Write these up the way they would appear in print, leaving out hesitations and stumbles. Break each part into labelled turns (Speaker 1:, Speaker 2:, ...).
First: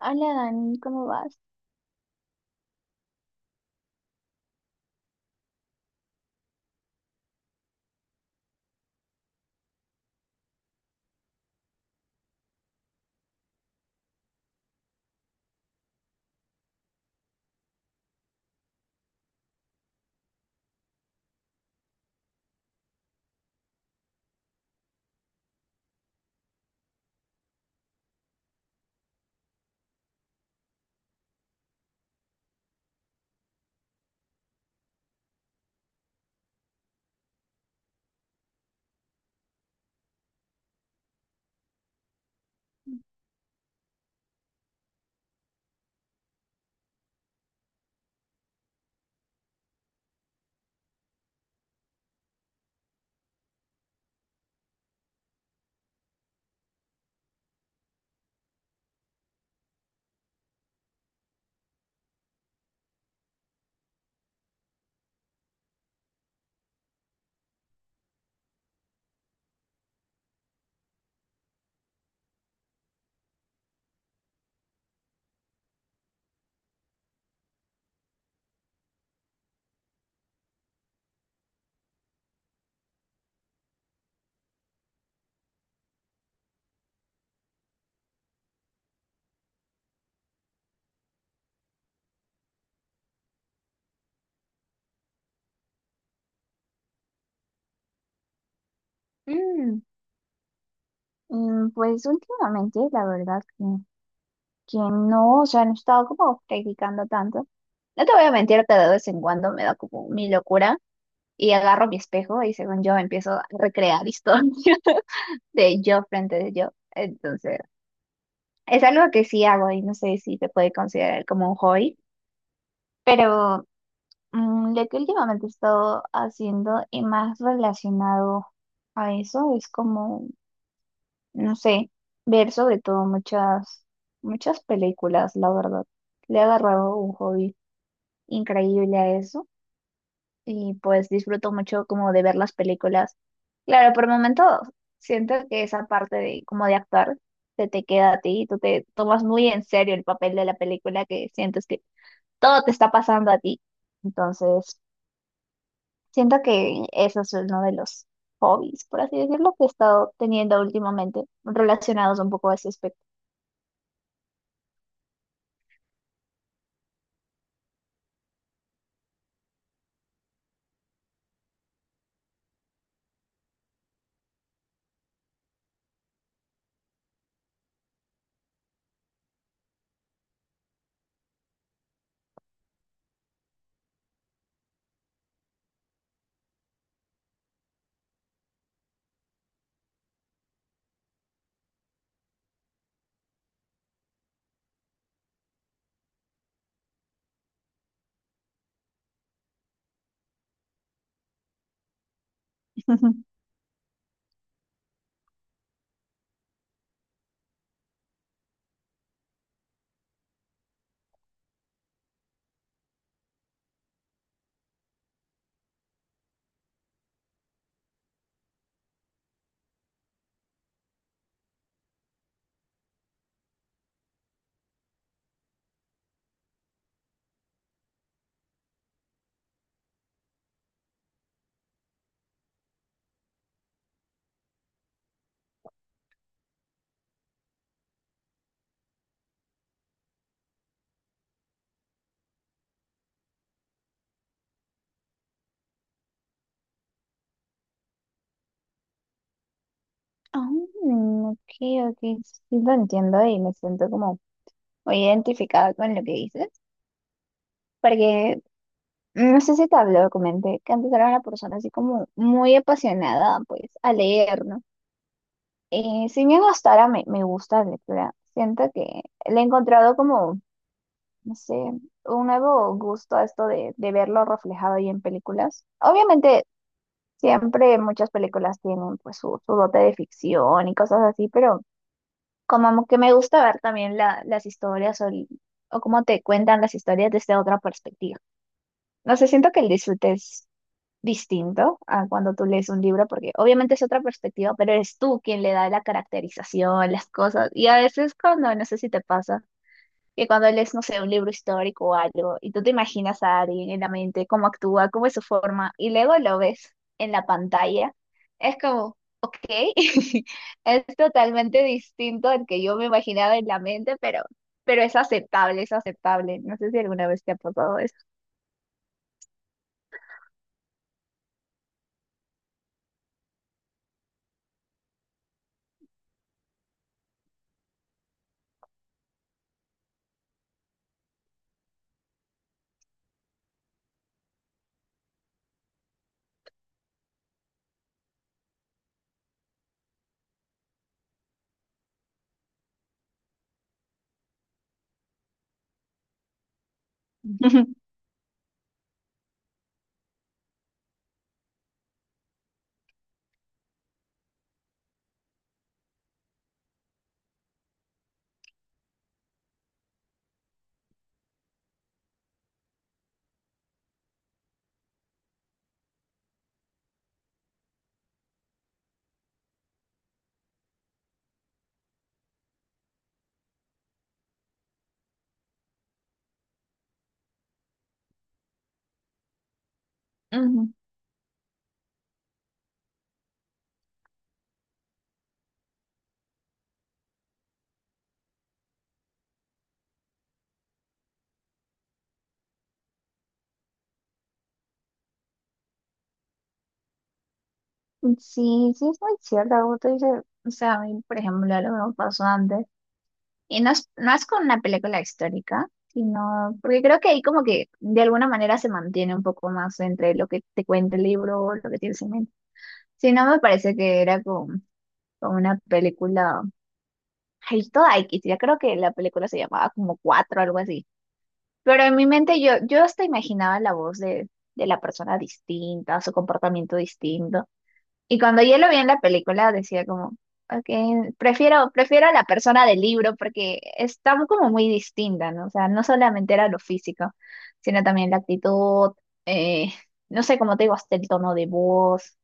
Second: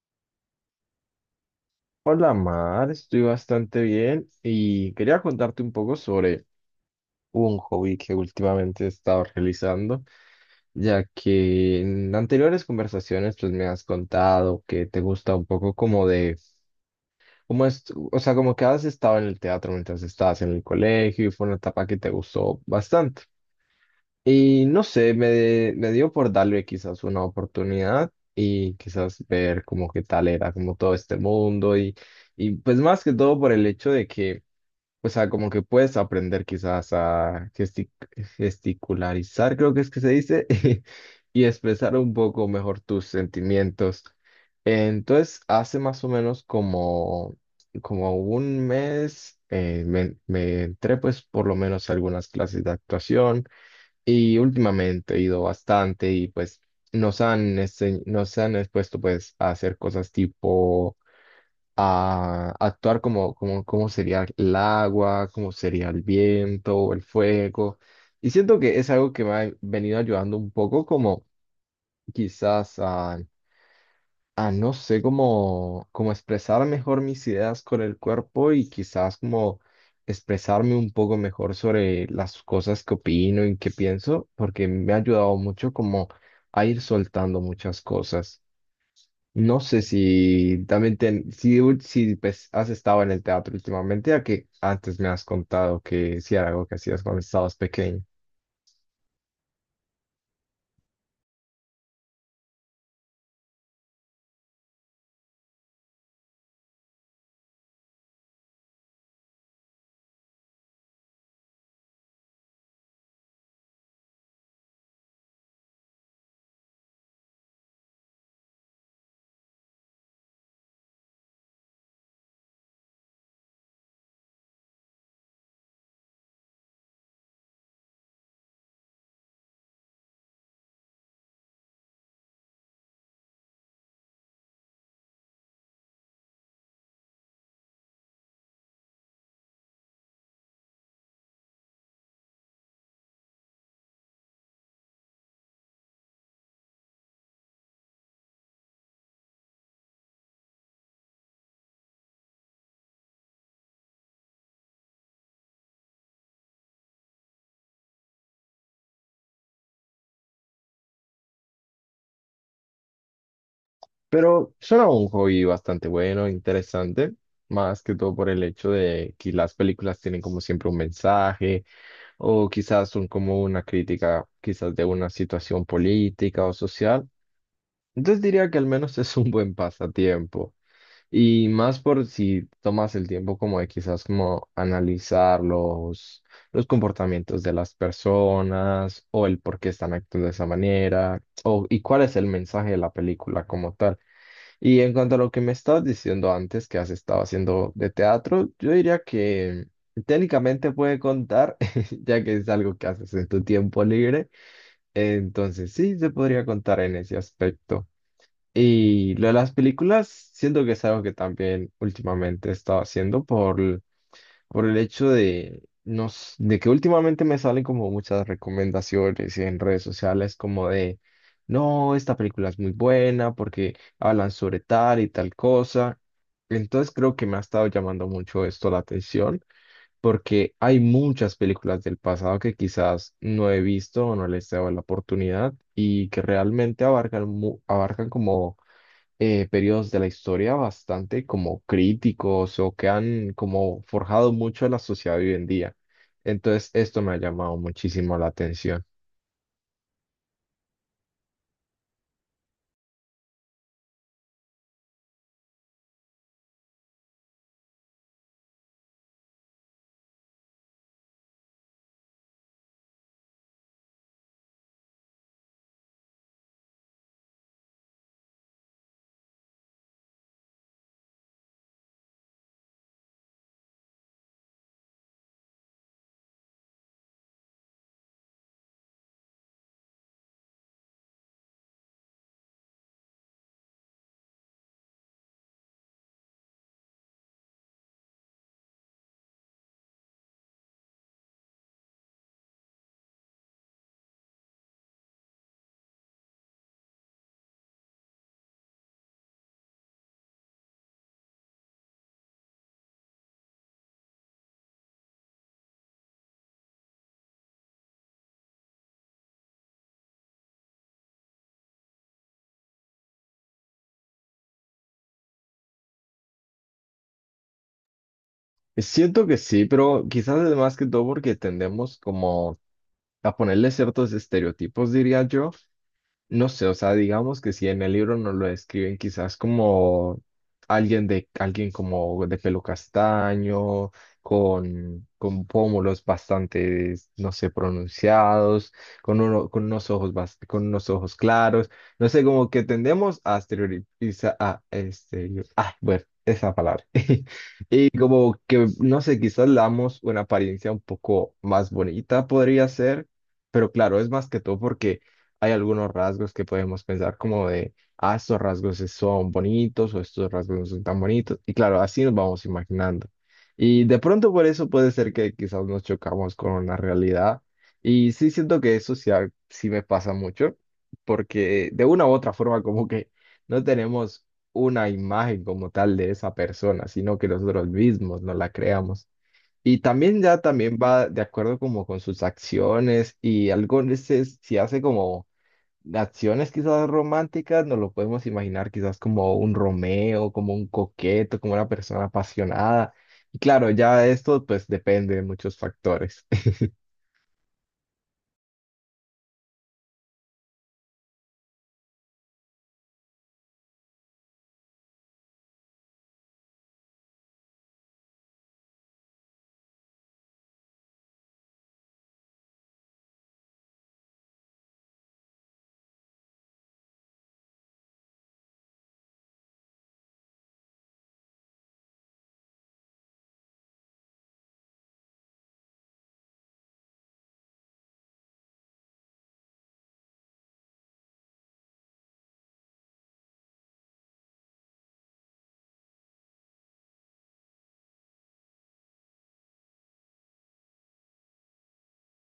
Speaker 1: Hola Dani, ¿cómo vas?
Speaker 2: Hola Mar, estoy bastante bien y quería contarte un poco sobre un hobby que últimamente he estado realizando, ya que en anteriores conversaciones pues me has contado que te gusta un poco como de, como es, o sea, como que has estado en el teatro mientras estabas en el colegio y fue una etapa que te gustó bastante. Y no sé, me dio por darle quizás una oportunidad y quizás ver como qué tal era como todo este mundo. Y... Y pues más que todo por el hecho de que, o sea, como que puedes aprender quizás a gesticularizar, creo que es que se dice, y expresar un poco mejor tus sentimientos. Entonces, hace más o menos como, como un mes me entré pues por lo menos a algunas clases de actuación y últimamente he ido bastante, y pues nos han, nos han expuesto pues a hacer cosas tipo a actuar como, como sería el agua, como sería el viento, o el fuego. Y siento que es algo que me ha venido ayudando un poco como quizás a, no sé, como, expresar mejor mis ideas con el cuerpo y quizás como expresarme un poco mejor sobre las cosas que opino y que pienso, porque me ha ayudado mucho como a ir soltando muchas cosas. No sé si también ten- si, u- si pues, has estado en el teatro últimamente, ya que antes me has contado que sí era algo que hacías cuando estabas pequeño.
Speaker 1: Mm, pues últimamente, la verdad que no, o sea, no he estado como practicando tanto. No te voy a mentir que de vez en cuando me da como mi locura y agarro mi espejo y según yo empiezo a recrear historias de yo frente de yo. Entonces, es algo que sí hago y no sé si se puede considerar como un hobby, pero lo que últimamente he estado haciendo y más relacionado a eso es como... no sé, ver sobre todo muchas películas, la verdad. Le he agarrado un hobby increíble a eso y pues disfruto mucho como de ver las películas. Claro, por momentos siento que esa parte de como de actuar se te queda a ti y tú te tomas muy en serio el papel de la película que sientes que todo te está pasando a ti. Entonces, siento que eso es uno de los hobbies, por así decirlo, que he estado teniendo últimamente relacionados un poco a ese aspecto.
Speaker 2: Pero suena un hobby bastante bueno, interesante, más que todo por el hecho de que las películas tienen como siempre un mensaje o quizás son como una crítica quizás de una situación política o social. Entonces diría que al menos es un buen pasatiempo. Y más por si tomas el tiempo como de quizás como analizar los comportamientos de las personas o el por qué están actuando de esa manera o, y cuál es el mensaje de la película como tal. Y en cuanto a lo que me estabas diciendo antes que has estado haciendo de teatro, yo diría que técnicamente puede contar, ya que es algo que haces en tu tiempo libre. Entonces sí, se podría contar en ese aspecto. Y lo de las películas, siento que es algo que también últimamente he estado haciendo por el hecho de, no, s- de que últimamente me salen como muchas recomendaciones en redes sociales como de, no, esta película es muy buena porque hablan sobre tal y tal cosa. Entonces creo que me ha estado llamando mucho esto la atención porque hay muchas películas del pasado que quizás no he visto o no les he dado la oportunidad y que realmente abarcan como periodos de la historia bastante como críticos o que han como forjado mucho a la sociedad de hoy en día. Entonces, esto me ha llamado muchísimo la atención.
Speaker 1: Ah, ok, ok, sí lo entiendo y me siento como muy identificada con lo que dices, porque no sé si te habló, comenté que antes era una persona así como muy apasionada pues a leer, ¿no? Si bien hasta ahora me gusta la lectura, siento que le he encontrado como, no sé, un nuevo gusto a esto de verlo reflejado ahí en películas. Obviamente siempre muchas películas tienen pues su dote de ficción y cosas así, pero... como que me gusta ver también las historias o, o cómo te cuentan las historias desde otra perspectiva. No sé, siento que el disfrute es distinto a cuando tú lees un libro, porque obviamente es otra perspectiva, pero eres tú quien le da la caracterización, las cosas. Y a veces cuando, no sé si te pasa que cuando lees, no sé, un libro histórico o algo, y tú te imaginas a alguien en la mente, cómo actúa, cómo es su forma, y luego lo ves en la pantalla, es como, ok, es totalmente distinto al que yo me imaginaba en la mente, pero es aceptable, es aceptable. No sé si alguna vez te ha pasado eso.
Speaker 2: Siento que sí, pero quizás es más que todo porque tendemos como a ponerle ciertos estereotipos, diría yo. No sé, o sea, digamos que si en el libro nos lo describen quizás como alguien como de pelo castaño, con pómulos bastante, no sé, pronunciados, con unos ojos claros, no sé, como que tendemos a exteriorizar, a este, ah, bueno, esa palabra. Sí, como que, no sé, quizás le damos una apariencia un poco más bonita, podría ser, pero claro, es más que todo porque hay algunos rasgos que podemos pensar como de, ah, son bonitos o estos rasgos no son tan bonitos, y claro, así nos vamos imaginando. Y de pronto por eso puede ser que quizás nos chocamos con la realidad, y sí siento que eso sí, sí me pasa mucho, porque de una u otra forma como que no tenemos una imagen como tal de esa persona, sino que nosotros mismos nos la creamos. Y también ya
Speaker 1: Ujú.
Speaker 2: también va de acuerdo como con sus acciones, y algo veces si hace como acciones quizás románticas, nos lo podemos imaginar quizás como un Romeo, como un coqueto, como una persona apasionada. Y claro, ya esto pues depende de muchos factores.
Speaker 1: Sí, sí, es muy cierto. Como tú dices, o sea, a mí, por ejemplo, algo que me pasó antes. Y no no es con una película histórica, sino porque creo que ahí como que de alguna manera se mantiene un poco más entre lo que te cuenta el libro o lo que tienes en mente. Si no, me parece que era con una película, ay, toda X, ya creo que la película se llamaba como Cuatro, algo así. Pero en mi mente yo hasta imaginaba la voz de la persona distinta, su comportamiento distinto. Y cuando yo lo vi en la película decía como, ok, prefiero, prefiero a la persona del libro porque está como muy distinta, ¿no? O sea, no solamente era lo físico, sino también la actitud, eh, no sé, cómo te digo, hasta el tono de voz,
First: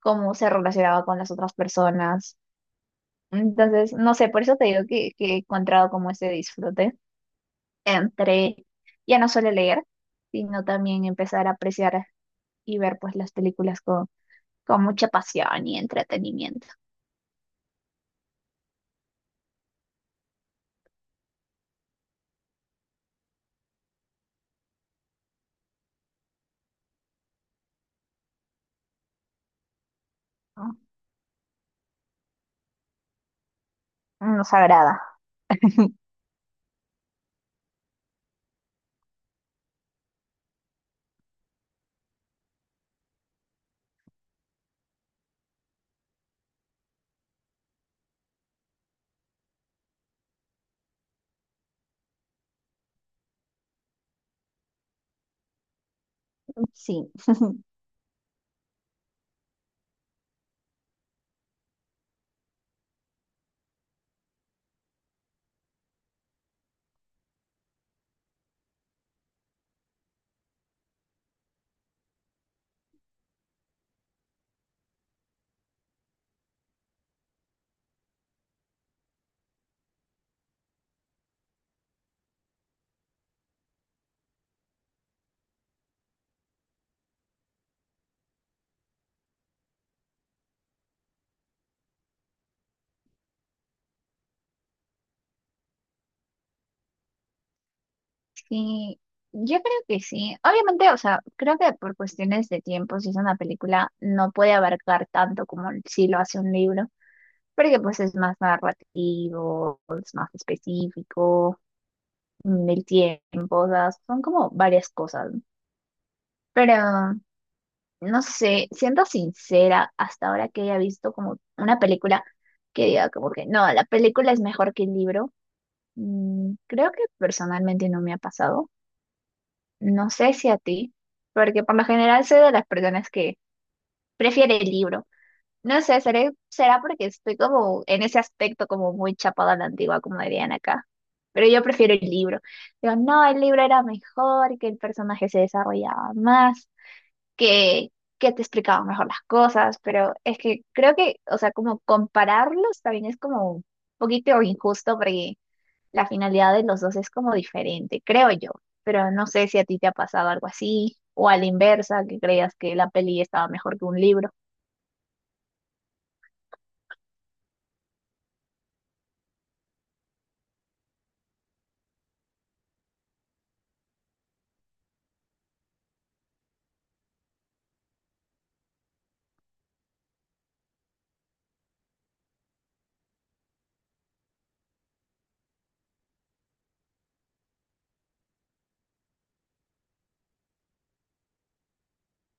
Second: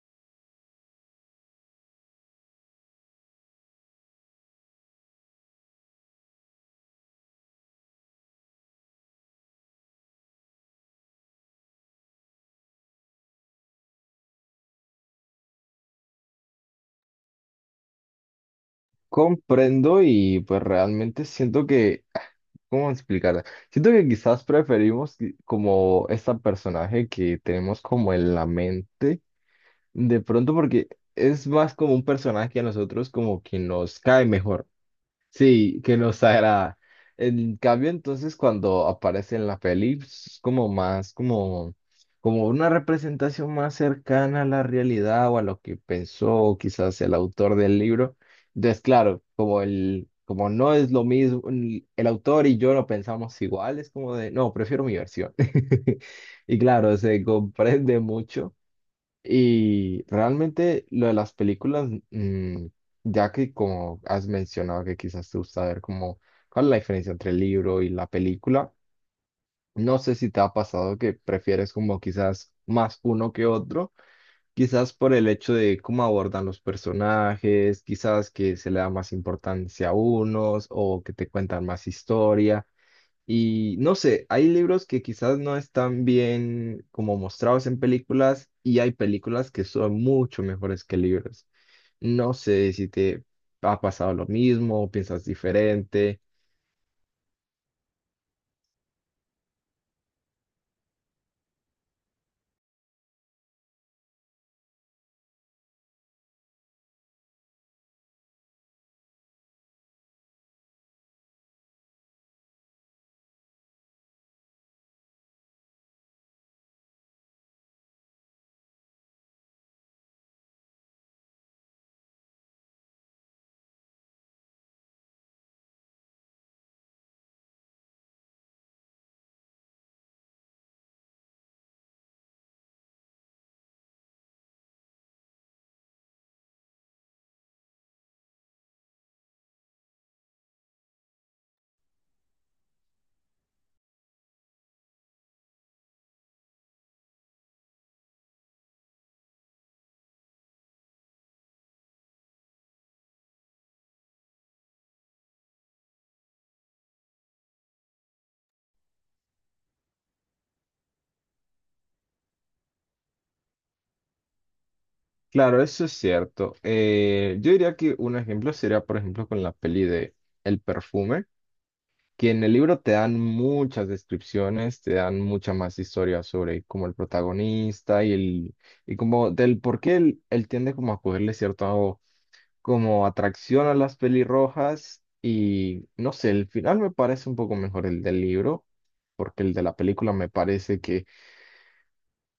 Speaker 1: cómo se relacionaba con las otras personas. Entonces, no sé, por eso te digo que he encontrado como ese disfrute entre ya no solo leer, sino también empezar a apreciar y ver pues las películas con mucha pasión y entretenimiento.
Speaker 2: Comprendo, y pues realmente siento que, ah, ¿cómo explicarla? Siento que quizás como este personaje que tenemos como en la mente, de pronto
Speaker 1: ¿No?
Speaker 2: porque es más como un personaje que a nosotros como que nos cae
Speaker 1: Nos
Speaker 2: mejor.
Speaker 1: agrada.
Speaker 2: Sí, que nos agrada. En cambio, entonces, cuando aparece en la peli, pues, es como más, como una representación más cercana a la realidad o a lo que pensó quizás el autor del libro. Entonces, claro, como no es lo mismo, el autor y yo lo pensamos igual, es como de, no, prefiero mi versión. Y claro,
Speaker 1: Sí,
Speaker 2: se comprende mucho. Y realmente lo de las películas, ya que como has mencionado que quizás te gusta ver como cuál es la diferencia entre el libro y la película, no sé si te ha pasado que prefieres como quizás más uno que otro, quizás por el hecho de cómo abordan los personajes, quizás que se le da más importancia a unos o que te cuentan más historia. Y no sé, hay libros que quizás no están bien como mostrados en películas y hay películas que son mucho mejores que libros. No sé si te ha pasado lo mismo o piensas diferente.
Speaker 1: sí, yo creo que sí. Obviamente, o sea, creo que por cuestiones de tiempo, si es una película, no puede abarcar tanto como si lo hace un libro, porque pues es más narrativo, es más específico, el tiempo, o sea, son como varias cosas. ¿No? Pero, no sé, siendo sincera, hasta ahora que haya visto como una película que diga como que no, la película es mejor que el libro, creo que personalmente no me ha pasado. No sé si a ti, porque por lo general soy de las personas que prefiere el libro. No sé, será porque estoy como en ese aspecto como muy chapada a la antigua, como dirían acá. Pero yo prefiero el libro. Digo, no, el libro era mejor, que el personaje se desarrollaba más, que, que te explicaba mejor las cosas, pero es que creo que, o sea, como compararlos también es como un poquito injusto porque la finalidad de los dos es como diferente, creo yo. Pero no sé si a ti te ha pasado algo así, o a la inversa, que creas que la peli estaba mejor que un libro.
Speaker 2: Claro, eso es cierto. Yo diría que un ejemplo sería, por ejemplo, con la peli de El perfume, que en el libro te dan muchas descripciones, te dan mucha más historia sobre como el protagonista y como del por qué él tiende como a cogerle cierto como atracción a las pelirrojas, y no sé, el final me parece un poco mejor el del libro, porque el de la película me parece que,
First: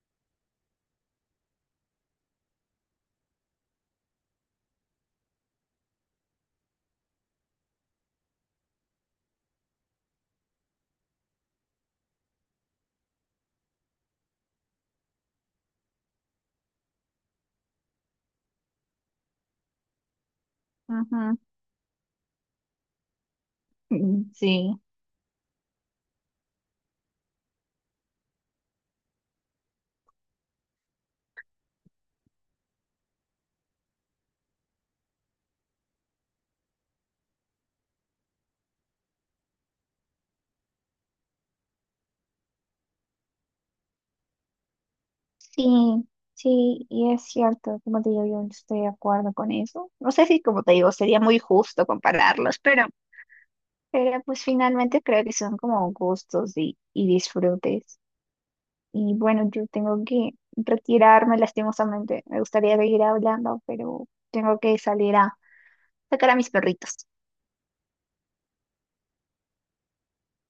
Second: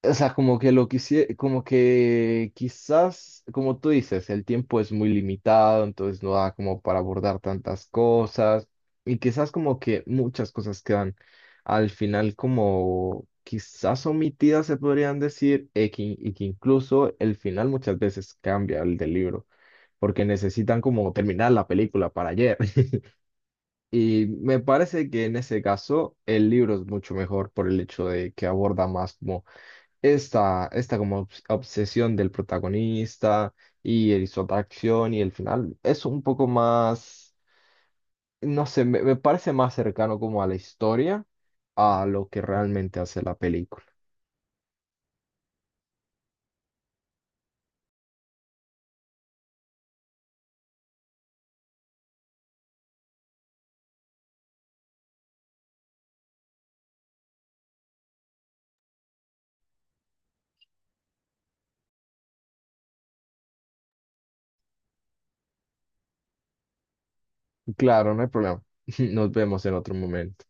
Speaker 2: o sea, como que lo quisiera, como que quizás, como tú dices, el tiempo es muy limitado, entonces no da como para abordar tantas cosas, y quizás como que muchas cosas quedan al final como quizás omitidas, se podrían decir, y que incluso el final muchas veces cambia el del libro porque necesitan como
Speaker 1: Ujú.
Speaker 2: terminar la película para ayer. Y
Speaker 1: Mm,
Speaker 2: me
Speaker 1: sí.
Speaker 2: parece que en ese caso el libro es mucho mejor por el hecho de que aborda más como esta como obsesión del protagonista y su atracción y el final. Es un poco más, no sé, me parece más cercano como a la historia, a lo que realmente hace la película.
Speaker 1: Sí, sí, y es cierto, como te digo, yo no estoy de acuerdo con eso. No sé si, como te digo, sería muy justo compararlos, pero pues finalmente creo que son como gustos y disfrutes. Y bueno, yo tengo que retirarme lastimosamente. Me gustaría seguir hablando, pero tengo que salir a sacar a mis perritos
Speaker 2: Claro, no hay problema. Nos vemos en otro momento.